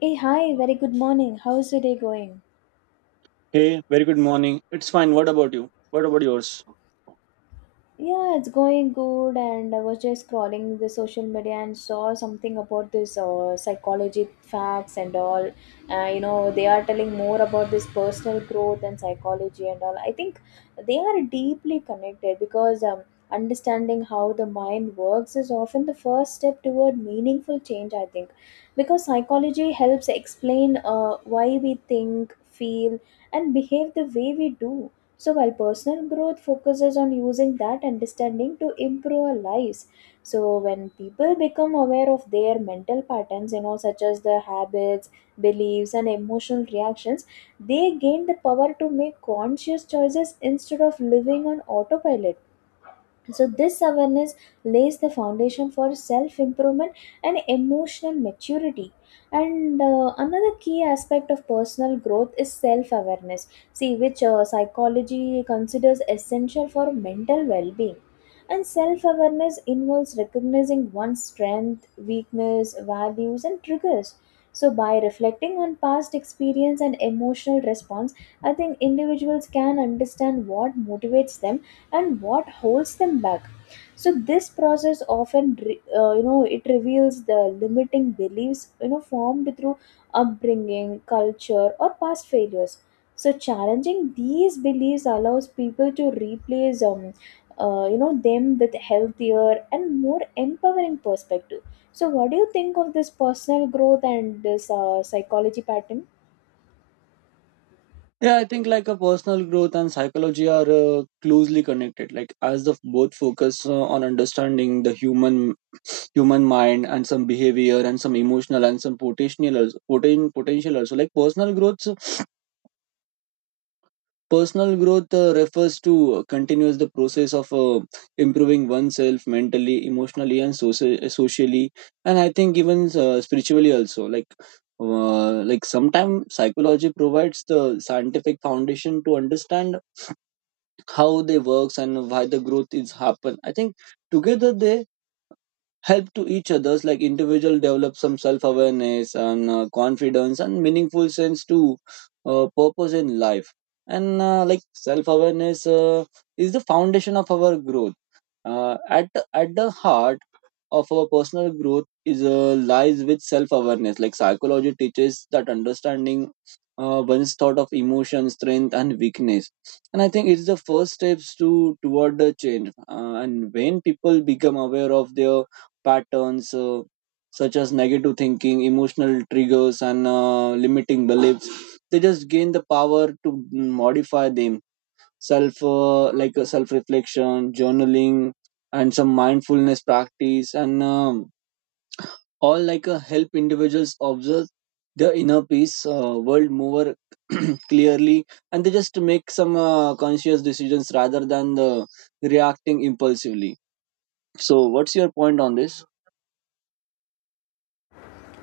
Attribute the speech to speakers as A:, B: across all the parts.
A: Hey, hi, very good morning. How's your day going?
B: Hey, very good morning. It's fine. What about you? What about yours?
A: Yeah, it's going good. And I was just scrolling the social media and saw something about this psychology facts and all. They are telling more about this personal growth and psychology and all. I think they are deeply connected because understanding how the mind works is often the first step toward meaningful change, I think. Because psychology helps explain why we think, feel, and behave the way we do. So, while personal growth focuses on using that understanding to improve our lives, so when people become aware of their mental patterns, you know, such as the habits, beliefs, and emotional reactions, they gain the power to make conscious choices instead of living on autopilot. So this awareness lays the foundation for self improvement and emotional maturity. And another key aspect of personal growth is self awareness, see, which psychology considers essential for mental well being. And self awareness involves recognizing one's strength, weakness, values and triggers. So by reflecting on past experience and emotional response, I think individuals can understand what motivates them and what holds them back. So this process often re- you know it reveals the limiting beliefs, formed through upbringing, culture or past failures. So challenging these beliefs allows people to replace them with healthier and more empowering perspective. So what do you think of this personal growth and this psychology pattern?
B: Yeah, I think like a personal growth and psychology are closely connected. Like as the both focus on understanding the human mind and some behavior and some emotional and some potential also, potential also. Like personal growth refers to continuous the process of improving oneself mentally emotionally and socially, and I think even spiritually also. Like like sometimes psychology provides the scientific foundation to understand how they works and why the growth is happen. I think together they help to each others, like individual develop some self-awareness and confidence and meaningful sense to purpose in life. And like self-awareness is the foundation of our growth. uh, at at the heart of our personal growth is lies with self awareness. Like psychology teaches that understanding one's thought of emotion strength and weakness, and I think it's the first steps to toward the change. And when people become aware of their patterns, such as negative thinking emotional triggers and limiting beliefs, they just gain the power to modify them. Self like a self reflection journaling and some mindfulness practice and all, like help individuals observe the inner peace world more clearly, and they just make some conscious decisions rather than the reacting impulsively. So what's your point on this?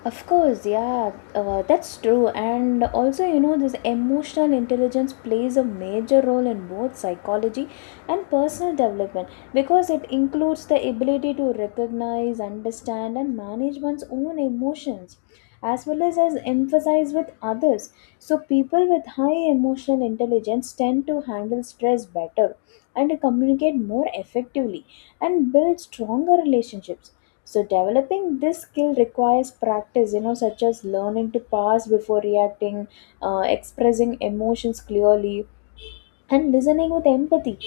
A: Of course, yeah, that's true. And also, you know, this emotional intelligence plays a major role in both psychology and personal development because it includes the ability to recognize, understand, and manage one's own emotions as well as emphasize with others. So, people with high emotional intelligence tend to handle stress better and communicate more effectively and build stronger relationships. So developing this skill requires practice, you know, such as learning to pause before reacting, expressing emotions clearly, and listening with empathy.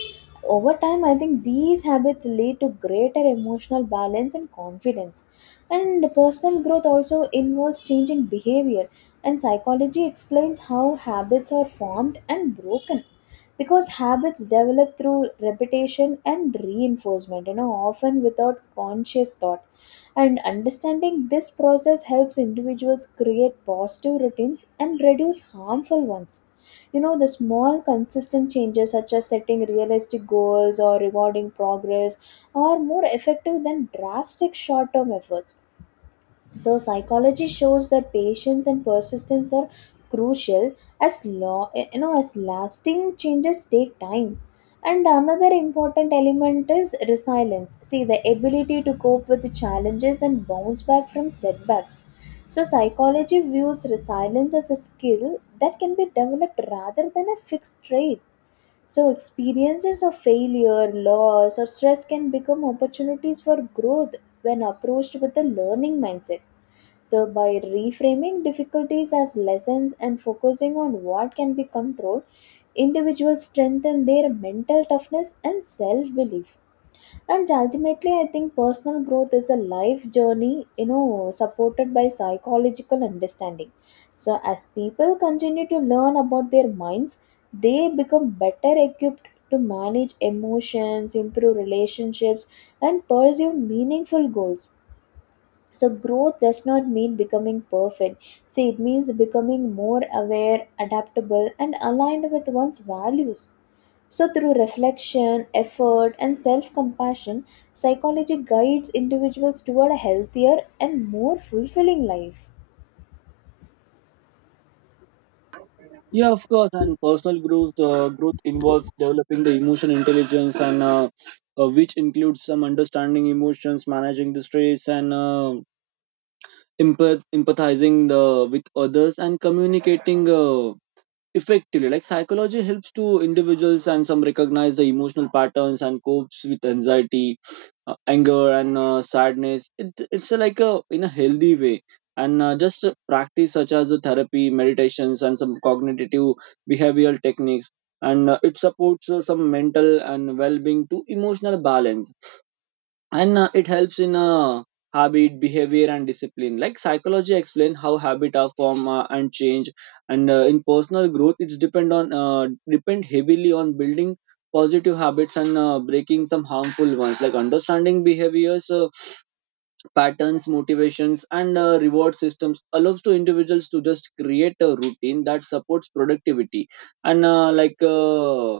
A: Over time, I think these habits lead to greater emotional balance and confidence. And personal growth also involves changing behavior, and psychology explains how habits are formed and broken, because habits develop through repetition and reinforcement, you know, often without conscious thought. And understanding this process helps individuals create positive routines and reduce harmful ones. You know, the small consistent changes such as setting realistic goals or rewarding progress are more effective than drastic short term efforts. So psychology shows that patience and persistence are crucial, as law you know as lasting changes take time. And another important element is resilience. See, the ability to cope with the challenges and bounce back from setbacks. So psychology views resilience as a skill that can be developed rather than a fixed trait. So experiences of failure, loss, or stress can become opportunities for growth when approached with a learning mindset. So, by reframing difficulties as lessons and focusing on what can be controlled, individuals strengthen their mental toughness and self belief. And ultimately I think personal growth is a life journey, you know, supported by psychological understanding. So as people continue to learn about their minds, they become better equipped to manage emotions, improve relationships, and pursue meaningful goals. So growth does not mean becoming perfect. See, it means becoming more aware, adaptable and aligned with one's values. So through reflection, effort and self-compassion, psychology guides individuals toward a healthier and more fulfilling life.
B: Yeah, of course. And personal growth growth involves developing the emotion intelligence and which includes some understanding emotions managing the stress and empathizing the, with others and communicating effectively. Like psychology helps to individuals and some recognize the emotional patterns and copes with anxiety, anger and sadness, it's a, like a in a healthy way. And just practice such as the therapy meditations and some cognitive behavioral techniques. And it supports some mental and well-being to emotional balance. And it helps in habit behavior and discipline. Like psychology explain how habit are form and change. And in personal growth it's depend on depend heavily on building positive habits and breaking some harmful ones. Like understanding behaviors patterns motivations and reward systems allows to individuals to just create a routine that supports productivity. And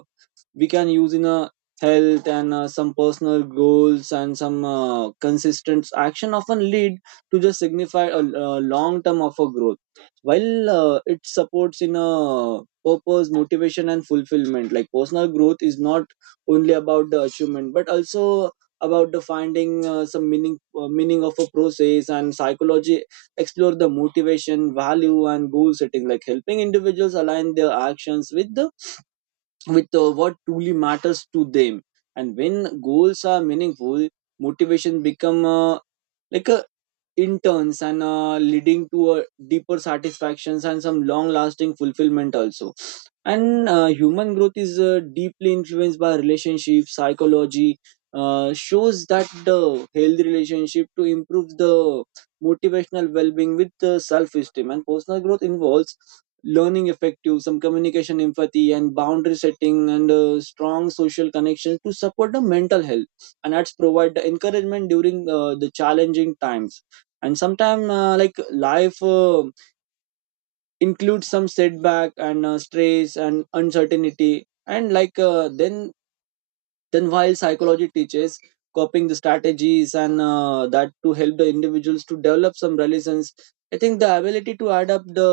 B: we can use in a health and some personal goals and some consistent action often lead to just signify a long term of a growth, while it supports in a purpose motivation and fulfillment. Like personal growth is not only about the achievement but also about the finding some meaning of a process, and psychology explore the motivation value and goal setting, like helping individuals align their actions with the with what truly matters to them. And when goals are meaningful, motivation become like a interns, and leading to a deeper satisfactions and some long lasting fulfillment also. And human growth is deeply influenced by relationships. Psychology shows that the healthy relationship to improve the motivational well-being with the self-esteem, and personal growth involves learning effective some communication empathy and boundary setting, and strong social connections to support the mental health, and that's provide the encouragement during the challenging times. And sometimes like life include some setback and stress and uncertainty, and like then while psychology teaches coping the strategies, and that to help the individuals to develop some resilience, I think the ability to adapt the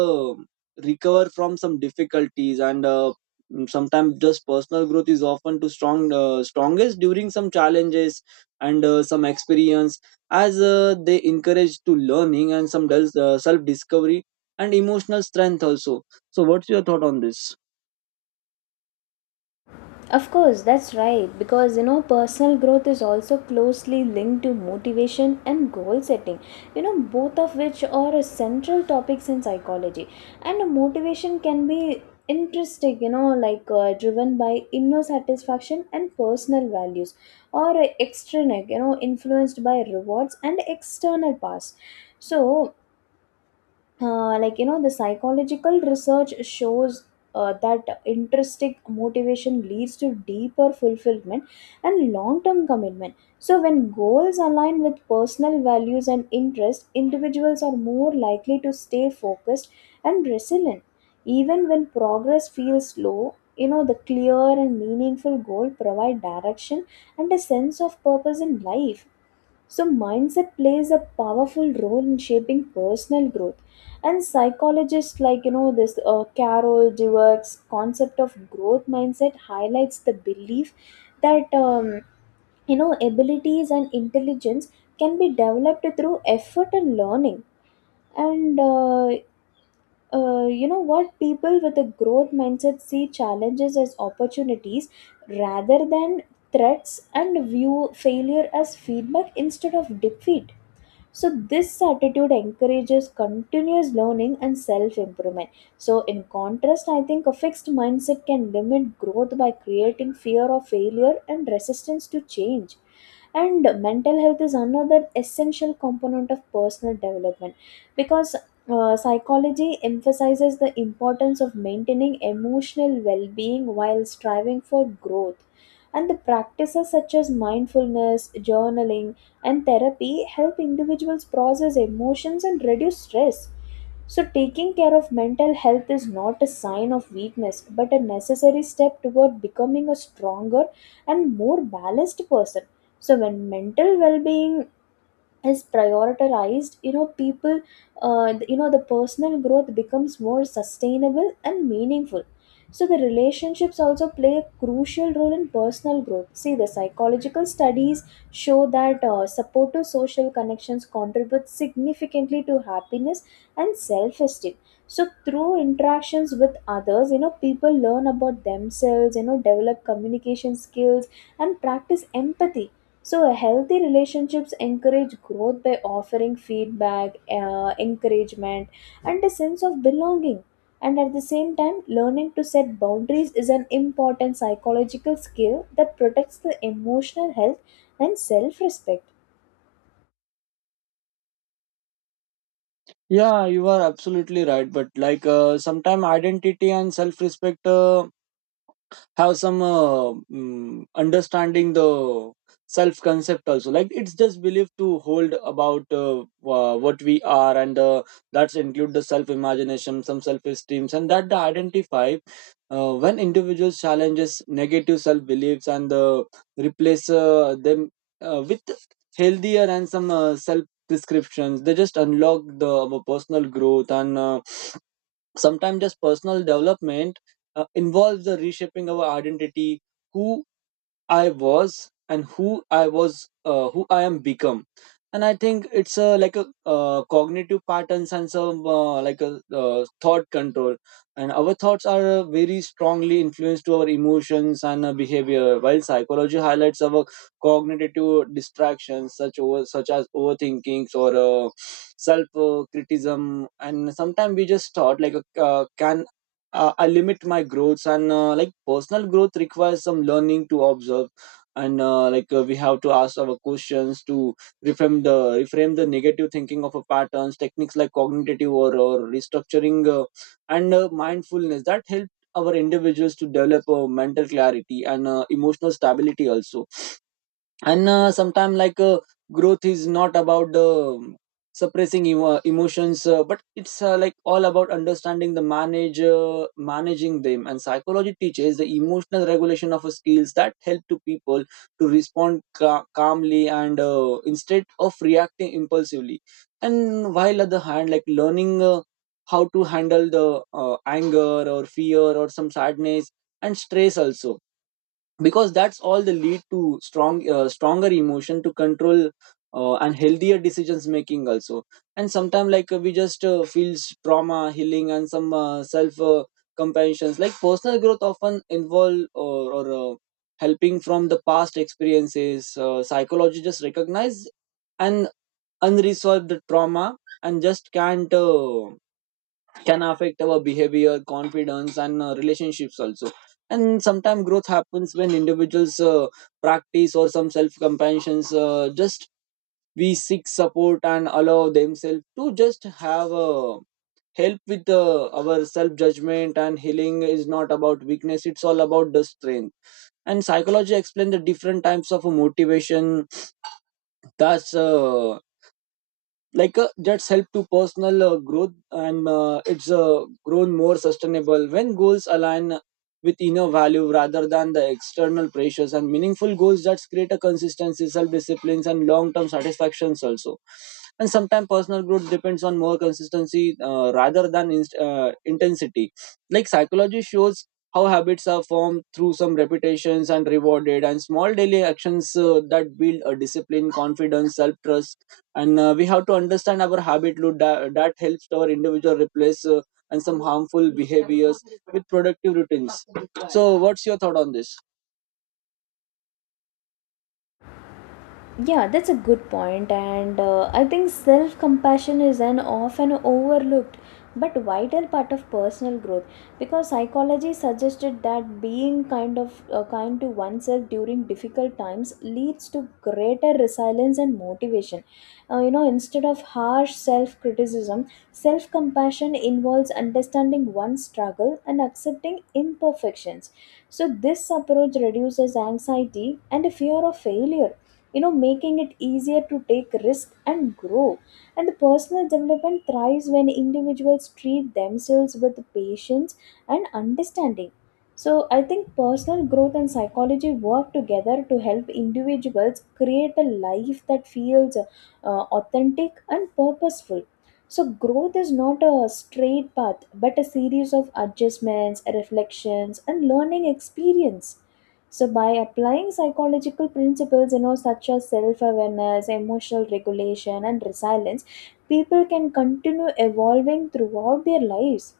B: recover from some difficulties. And sometimes just personal growth is often to strongest during some challenges and some experience, as they encourage to learning and some self discovery and emotional strength also. So what's your thought on this?
A: Of course, that's right. Because you know, personal growth is also closely linked to motivation and goal setting. You know, both of which are central topics in psychology. And motivation can be interesting, you know, like driven by inner satisfaction and personal values, or extrinsic, you know, influenced by rewards and external past. So, like, you know, the psychological research shows that intrinsic motivation leads to deeper fulfillment and long-term commitment. So when goals align with personal values and interests, individuals are more likely to stay focused and resilient even when progress feels slow. You know, the clear and meaningful goal provide direction and a sense of purpose in life. So, mindset plays a powerful role in shaping personal growth. And psychologists like, you know, this Carol Dweck's concept of growth mindset highlights the belief that abilities and intelligence can be developed through effort and learning. And what people with a growth mindset see challenges as opportunities rather than threats and view failure as feedback instead of defeat. So this attitude encourages continuous learning and self improvement. So in contrast, I think a fixed mindset can limit growth by creating fear of failure and resistance to change. And mental health is another essential component of personal development, because psychology emphasizes the importance of maintaining emotional well being while striving for growth. And the practices such as mindfulness, journaling, and therapy help individuals process emotions and reduce stress. So, taking care of mental health is not a sign of weakness but a necessary step toward becoming a stronger and more balanced person. So, when mental well being is prioritized, you know, the personal growth becomes more sustainable and meaningful. So the relationships also play a crucial role in personal growth. See, the psychological studies show that supportive social connections contribute significantly to happiness and self-esteem. So through interactions with others, you know, people learn about themselves, you know, develop communication skills and practice empathy. So, a healthy relationships encourage growth by offering feedback, encouragement, and a sense of belonging. And at the same time, learning to set boundaries is an important psychological skill that protects the emotional health and self respect.
B: Yeah, you are absolutely right. But like sometime identity and self respect. Have some understanding the self concept also, like it's just belief to hold about what we are, and that's include the self imagination some self esteems and that the identify. When individuals challenges negative self beliefs and replace them with healthier and some self prescriptions, they just unlock the our personal growth. And sometimes just personal development involves the reshaping our identity. Who I was and who I am become. And I think it's a like a cognitive patterns and some like a thought control. And our thoughts are very strongly influenced to our emotions and behavior, while psychology highlights our cognitive distractions, such as overthinkings or self criticism. And sometimes we just thought like a can I limit my growths, and like personal growth requires some learning to observe. And we have to ask our questions to reframe the reframe the negative thinking of a patterns techniques, like cognitive or restructuring and mindfulness that help our individuals to develop mental clarity and emotional stability also. And sometimes growth is not about suppressing emotions, but it's like all about understanding the manage managing them. And psychology teaches the emotional regulation of skills that help to people to respond calmly and instead of reacting impulsively. And while at the hand, like learning how to handle the anger or fear or some sadness and stress also, because that's all the lead to stronger emotion to control and healthier decisions making also. And sometimes like we just feels trauma healing and some self compassions. Like personal growth often involve or helping from the past experiences. Psychology just recognize an unresolved trauma, and just can't can affect our behavior, confidence, and relationships also. And sometimes growth happens when individuals practice or some self compassion. Just we seek support and allow themselves to just have help with our self judgment, and healing is not about weakness, it's all about the strength. And psychology explains the different types of motivation that's that's help to personal growth, and it's grown more sustainable when goals align with inner value rather than the external pressures, and meaningful goals that create a consistency self disciplines and long term satisfactions also. And sometimes personal growth depends on more consistency rather than intensity. Like psychology shows how habits are formed through some repetitions and rewarded, and small daily actions that build a discipline confidence self trust. And we have to understand our habit loop, that helps our individual replace and some harmful behaviors with productive routines. So what's your thought on this?
A: Yeah, that's a good point, and I think self compassion is an often overlooked but vital part of personal growth, because psychology suggested that being kind to oneself during difficult times leads to greater resilience and motivation. Instead of harsh self criticism, self compassion involves understanding one's struggle and accepting imperfections. So, this approach reduces anxiety and fear of failure, you know, making it easier to take risk and grow. And the personal development thrives when individuals treat themselves with patience and understanding. So I think personal growth and psychology work together to help individuals create a life that feels authentic and purposeful. So growth is not a straight path but a series of adjustments, reflections and learning experience. So, by applying psychological principles, you know, such as self awareness, emotional regulation, and resilience, people can continue evolving throughout their lives.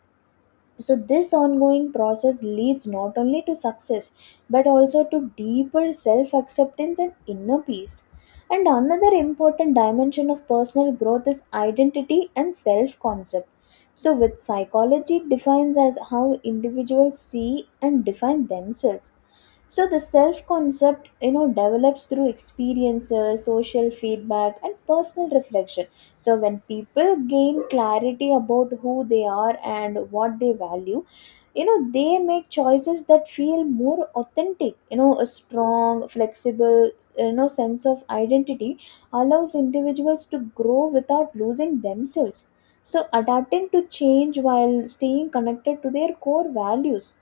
A: So, this ongoing process leads not only to success but also to deeper self acceptance and inner peace. And another important dimension of personal growth is identity and self concept. So, with psychology, defines as how individuals see and define themselves. So, the self concept, you know, develops through experiences, social feedback, and personal reflection. So when people gain clarity about who they are and what they value, you know, they make choices that feel more authentic. You know, a strong, flexible, you know, sense of identity allows individuals to grow without losing themselves. So adapting to change while staying connected to their core values.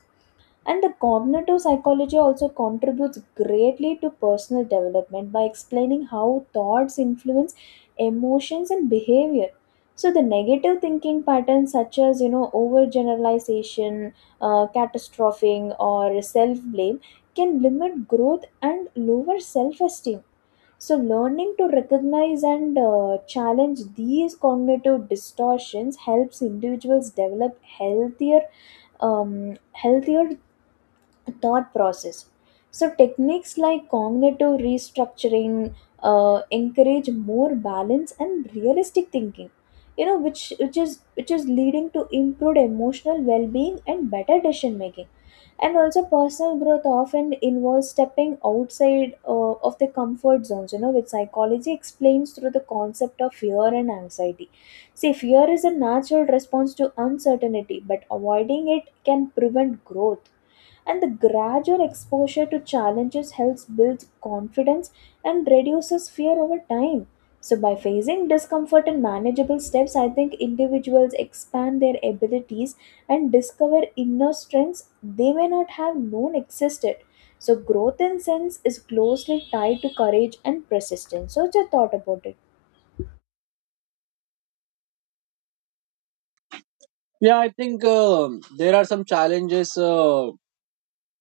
A: And the cognitive psychology also contributes greatly to personal development by explaining how thoughts influence emotions and behavior. So the negative thinking patterns such as, you know, overgeneralization, catastrophing or self-blame can limit growth and lower self-esteem. So learning to recognize and challenge these cognitive distortions helps individuals develop healthier thought process. So, techniques like cognitive restructuring encourage more balance and realistic thinking. Which is leading to improved emotional well-being and better decision making. And also, personal growth often involves stepping outside of the comfort zones. You know, which psychology explains through the concept of fear and anxiety. See, fear is a natural response to uncertainty, but avoiding it can prevent growth. And the gradual exposure to challenges helps build confidence and reduces fear over time. So, by facing discomfort in manageable steps, I think individuals expand their abilities and discover inner strengths they may not have known existed. So, growth in sense is closely tied to courage and persistence. So, just thought about it.
B: Yeah, I think there are some challenges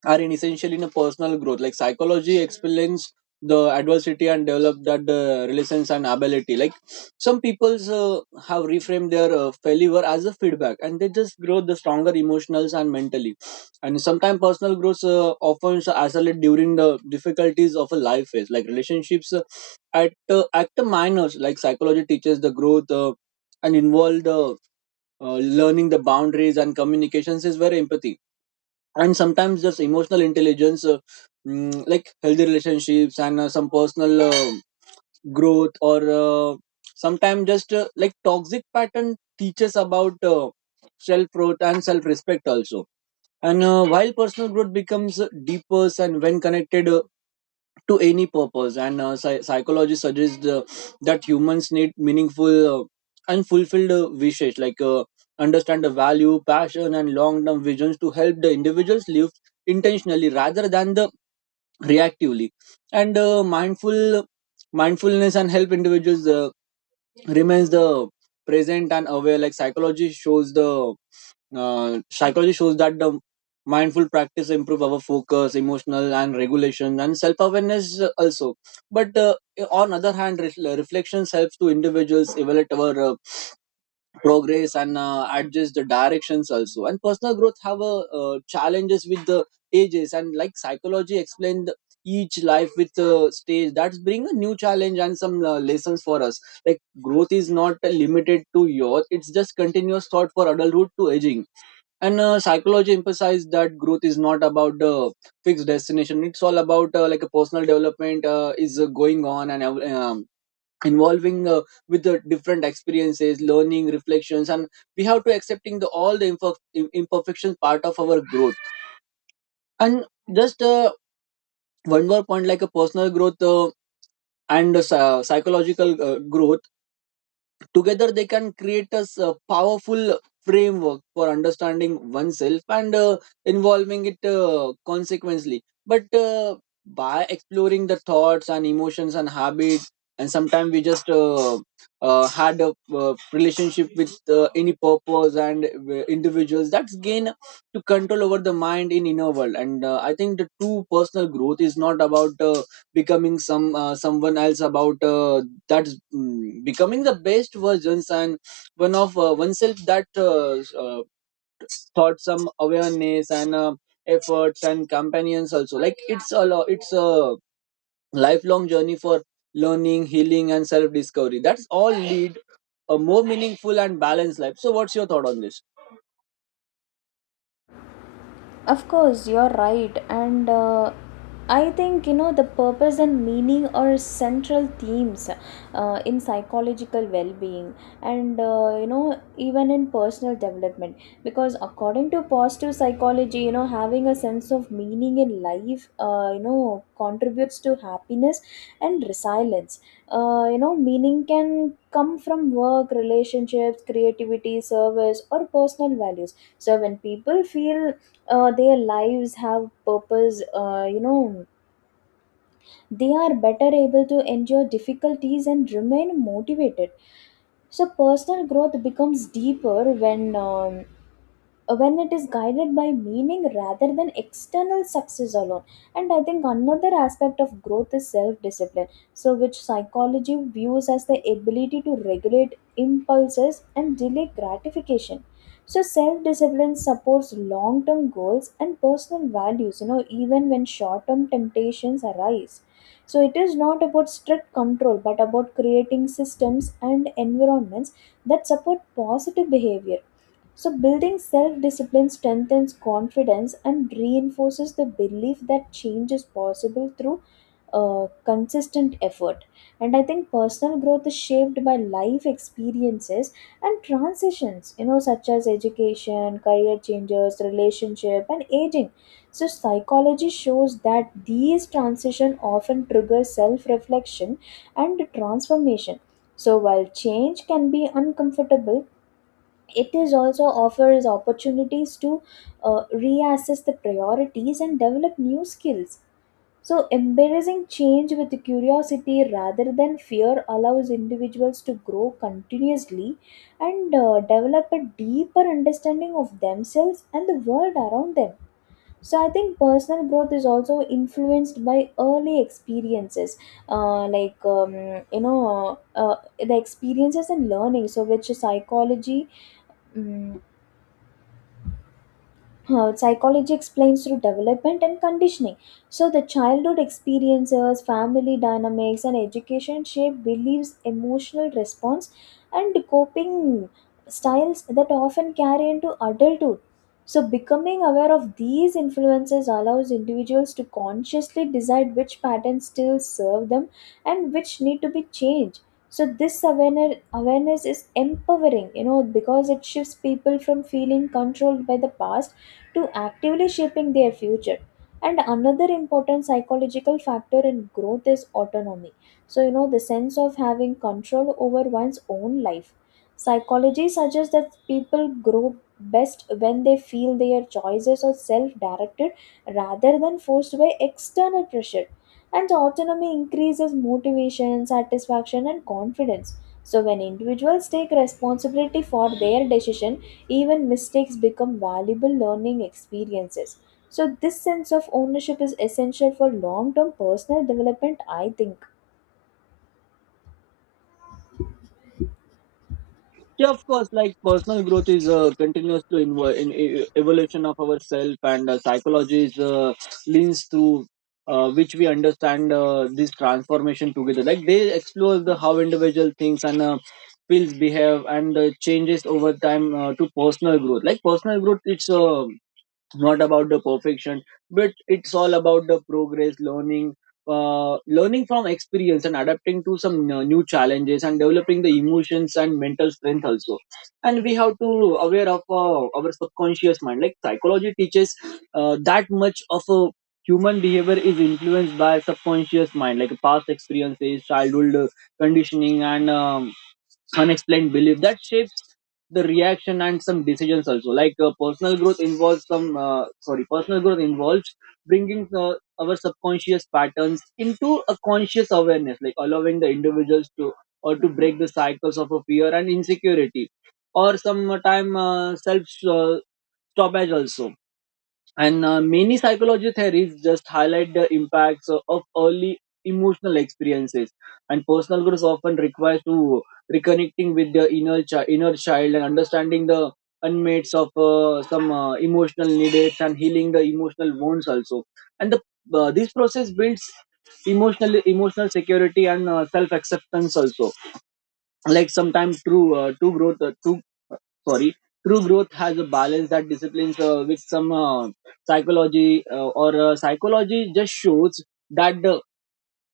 B: are in essential in a personal growth. Like psychology explains the adversity and develop that resilience and ability. Like some people's have reframed their failure as a feedback, and they just grow the stronger emotionals and mentally. And sometimes personal growth often isolate during the difficulties of a life phase, like relationships at the minors. Like psychology teaches the growth and involve the learning the boundaries and communications is very empathy. And sometimes just emotional intelligence like healthy relationships and some personal growth or sometimes just like toxic pattern teaches about self growth and self respect also. And while personal growth becomes deeper and when connected to any purpose, and psychology suggests that humans need meaningful and fulfilled wishes, like understand the value, passion, and long-term visions to help the individuals live intentionally rather than the reactively. And mindfulness and help individuals remains the present and aware. Like psychology shows that the mindful practice improve our focus emotional and regulation and self-awareness also. But on other hand reflections helps to individuals evaluate our progress and adjust the directions also. And personal growth have challenges with the ages. And like psychology explained, each life with a stage that's bring a new challenge and some lessons for us. Like growth is not limited to youth, it's just continuous thought for adulthood to aging. And psychology emphasized that growth is not about the fixed destination, it's all about like a personal development is going on and involving with the different experiences learning reflections. And we have to accepting the all the imperfections part of our growth. And just one more point, like a personal growth and psychological growth together, they can create a powerful framework for understanding oneself and involving it consequently. But by exploring the thoughts and emotions and habits, and sometimes we just had a relationship with any purpose, and individuals that's gain to control over the mind in inner world. And I think the true personal growth is not about becoming some someone else, about that's becoming the best versions and one of oneself that uh, thought some awareness and efforts and companions also. Like it's a lifelong journey for learning healing and self discovery that's all lead a more meaningful and balanced life. So what's your thought on this?
A: Of course, you're right. And I think, you know, the purpose and meaning are central themes in psychological well being and, you know, even in personal development. Because according to positive psychology, you know, having a sense of meaning in life, you know, contributes to happiness and resilience. You know, meaning can come from work, relationships, creativity, service, or personal values. So when people feel their lives have purpose, you know, they are better able to endure difficulties and remain motivated. So personal growth becomes deeper when um, when it is guided by meaning rather than external success alone. And I think another aspect of growth is self discipline, so which psychology views as the ability to regulate impulses and delay gratification. So self discipline supports long term goals and personal values, you know, even when short term temptations arise. So it is not about strict control but about creating systems and environments that support positive behavior. So, building self discipline strengthens confidence and reinforces the belief that change is possible through consistent effort. And I think personal growth is shaped by life experiences and transitions, you know, such as education, career changes, relationship, and aging. So, psychology shows that these transitions often trigger self reflection and transformation. So, while change can be uncomfortable, it is also offers opportunities to reassess the priorities and develop new skills. So embracing change with curiosity rather than fear allows individuals to grow continuously and develop a deeper understanding of themselves and the world around them. So I think personal growth is also influenced by early experiences, uh, like um, the experiences and learning, so which mm, psychology explains through development and conditioning. So, the childhood experiences, family dynamics, and education shape beliefs, emotional response, and coping styles that often carry into adulthood. So, becoming aware of these influences allows individuals to consciously decide which patterns still serve them and which need to be changed. So, this awareness is empowering, you know, because it shifts people from feeling controlled by the past to actively shaping their future. And another important psychological factor in growth is autonomy. So, you know, the sense of having control over one's own life, psychology suggests that people grow best when they feel their choices are self-directed rather than forced by external pressure. And autonomy increases motivation, satisfaction and confidence. So when individuals take responsibility for their decision, even mistakes become valuable learning experiences. So, this sense of ownership is essential for long term personal development, I think.
B: Yeah, of course, like personal growth is a continuous to evolution of ourself. And psychology is leans through which we understand this transformation together. Like they explore the how individual things and feels behave and changes over time to personal growth. Like personal growth it's not about the perfection, but it's all about the progress learning, learning from experience and adapting to some new challenges and developing the emotions and mental strength also. And we have to aware of our subconscious mind. Like psychology teaches that much of a human behavior is influenced by subconscious mind, like past experiences childhood conditioning and unexplained belief that shapes the reaction and some decisions also. Like personal growth involves some sorry, personal growth involves bringing our subconscious patterns into a conscious awareness, like allowing the individuals to or to break the cycles of a fear and insecurity or some time self uh, stoppage also. And many psychology theories just highlight the impacts of early emotional experiences. And personal growth often requires to reconnecting with the inner child, and understanding the unmates of some emotional needs and healing the emotional wounds also. And the this process builds emotional security and self acceptance also. Like sometimes true sorry true growth has a balance that disciplines with some psychology or psychology just shows that the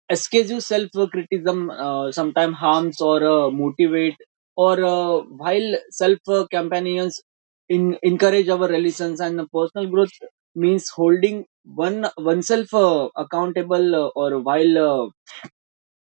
B: excessive self criticism sometimes harms or motivate or while self companions encourage our relations. And personal growth means holding one oneself accountable or while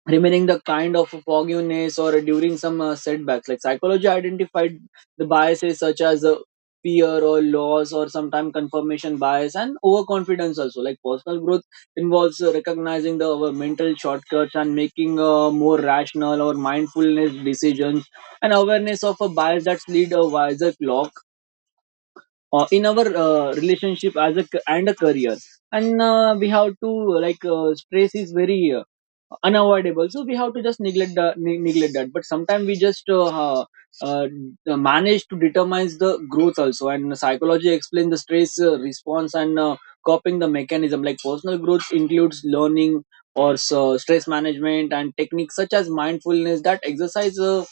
B: remaining the kind of fogginess or during some setbacks. Like psychology identified the biases such as fear or loss or sometimes confirmation bias and overconfidence also. Like personal growth involves recognizing the our mental shortcuts and making more rational or mindfulness decisions, and awareness of a bias that lead a wiser clock in our relationship as and a career. And we have to, like stress is very unavoidable so we have to just neglect that, but sometimes we just uh, manage to determine the growth also. And psychology explains the stress response and coping the mechanism. Like personal growth includes learning or so stress management and techniques such as mindfulness, that exercise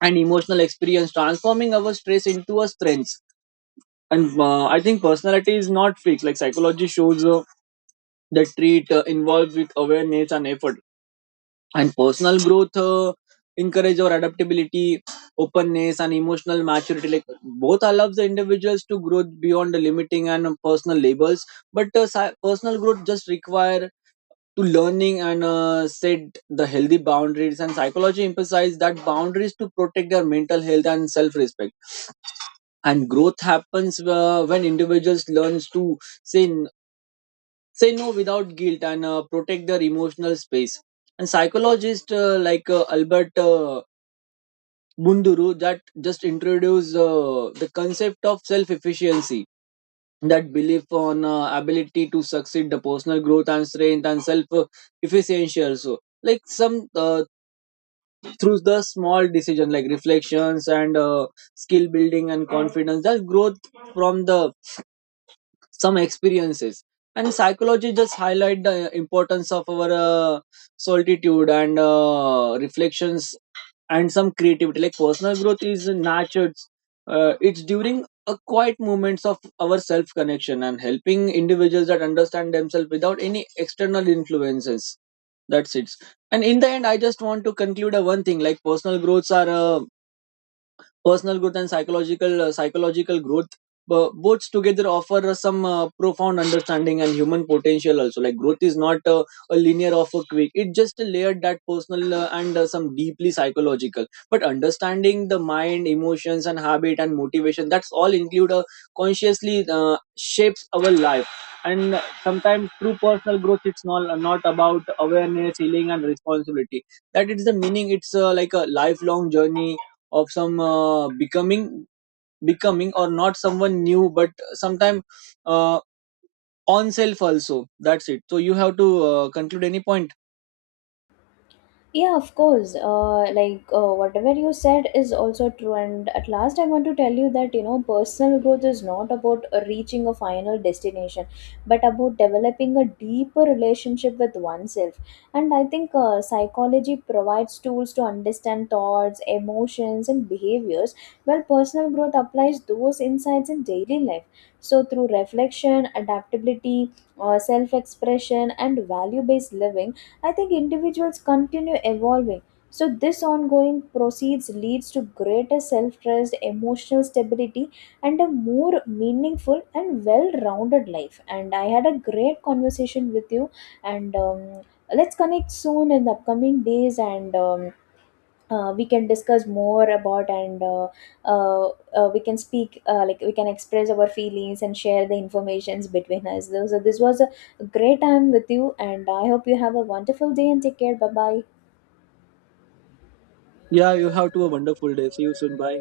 B: and emotional experience transforming our stress into a strength. And I think personality is not fixed. Like psychology shows the trait involved with awareness and effort, and personal growth encourage our adaptability openness and emotional maturity, like both allows the individuals to grow beyond the limiting and personal labels. But personal growth just require to learning and set the healthy boundaries. And psychology emphasizes that boundaries to protect their mental health and self-respect, and growth happens when individuals learns to say say no without guilt and protect their emotional space. And psychologist like Albert Munduru that just introduced the concept of self efficiency, that belief on ability to succeed the personal growth and strength and self efficiency also. Like some uh, through the small decision like reflections and skill building and confidence that growth from the some experiences. And psychology just highlight the importance of our solitude and reflections and some creativity. Like personal growth is nurtured, it's during a quiet moments of our self connection and helping individuals that understand themselves without any external influences. That's it. And in the end I just want to conclude a one thing, like personal growth and psychological growth both together offer some profound understanding and human potential also. Like growth is not a linear or a quick, it just a layered that personal and some deeply psychological, but understanding the mind emotions and habit and motivation that's all include consciously shapes our life. And sometimes true personal growth it's not about awareness healing and responsibility, that is the meaning. It's like a lifelong journey of some becoming, or not someone new, but sometime uh, on self also. That's it. So you have to conclude any point.
A: Yeah, of course. Whatever you said is also true. And at last, I want to tell you that, you know, personal growth is not about reaching a final destination, but about developing a deeper relationship with oneself. And I think psychology provides tools to understand thoughts, emotions, and behaviors, while personal growth applies those insights in daily life. So through reflection, adaptability, self-expression, and value-based living, I think individuals continue evolving. So, this ongoing proceeds leads to greater self trust, emotional stability, and a more meaningful and well rounded life. And I had a great conversation with you, and let's connect soon in the upcoming days. And we can discuss more about, and uh, we can speak, like we can express our feelings and share the informations between us. So this was a great time with you and I hope you have a wonderful day and take care, bye bye.
B: Yeah, you have to a wonderful day, see you soon, bye.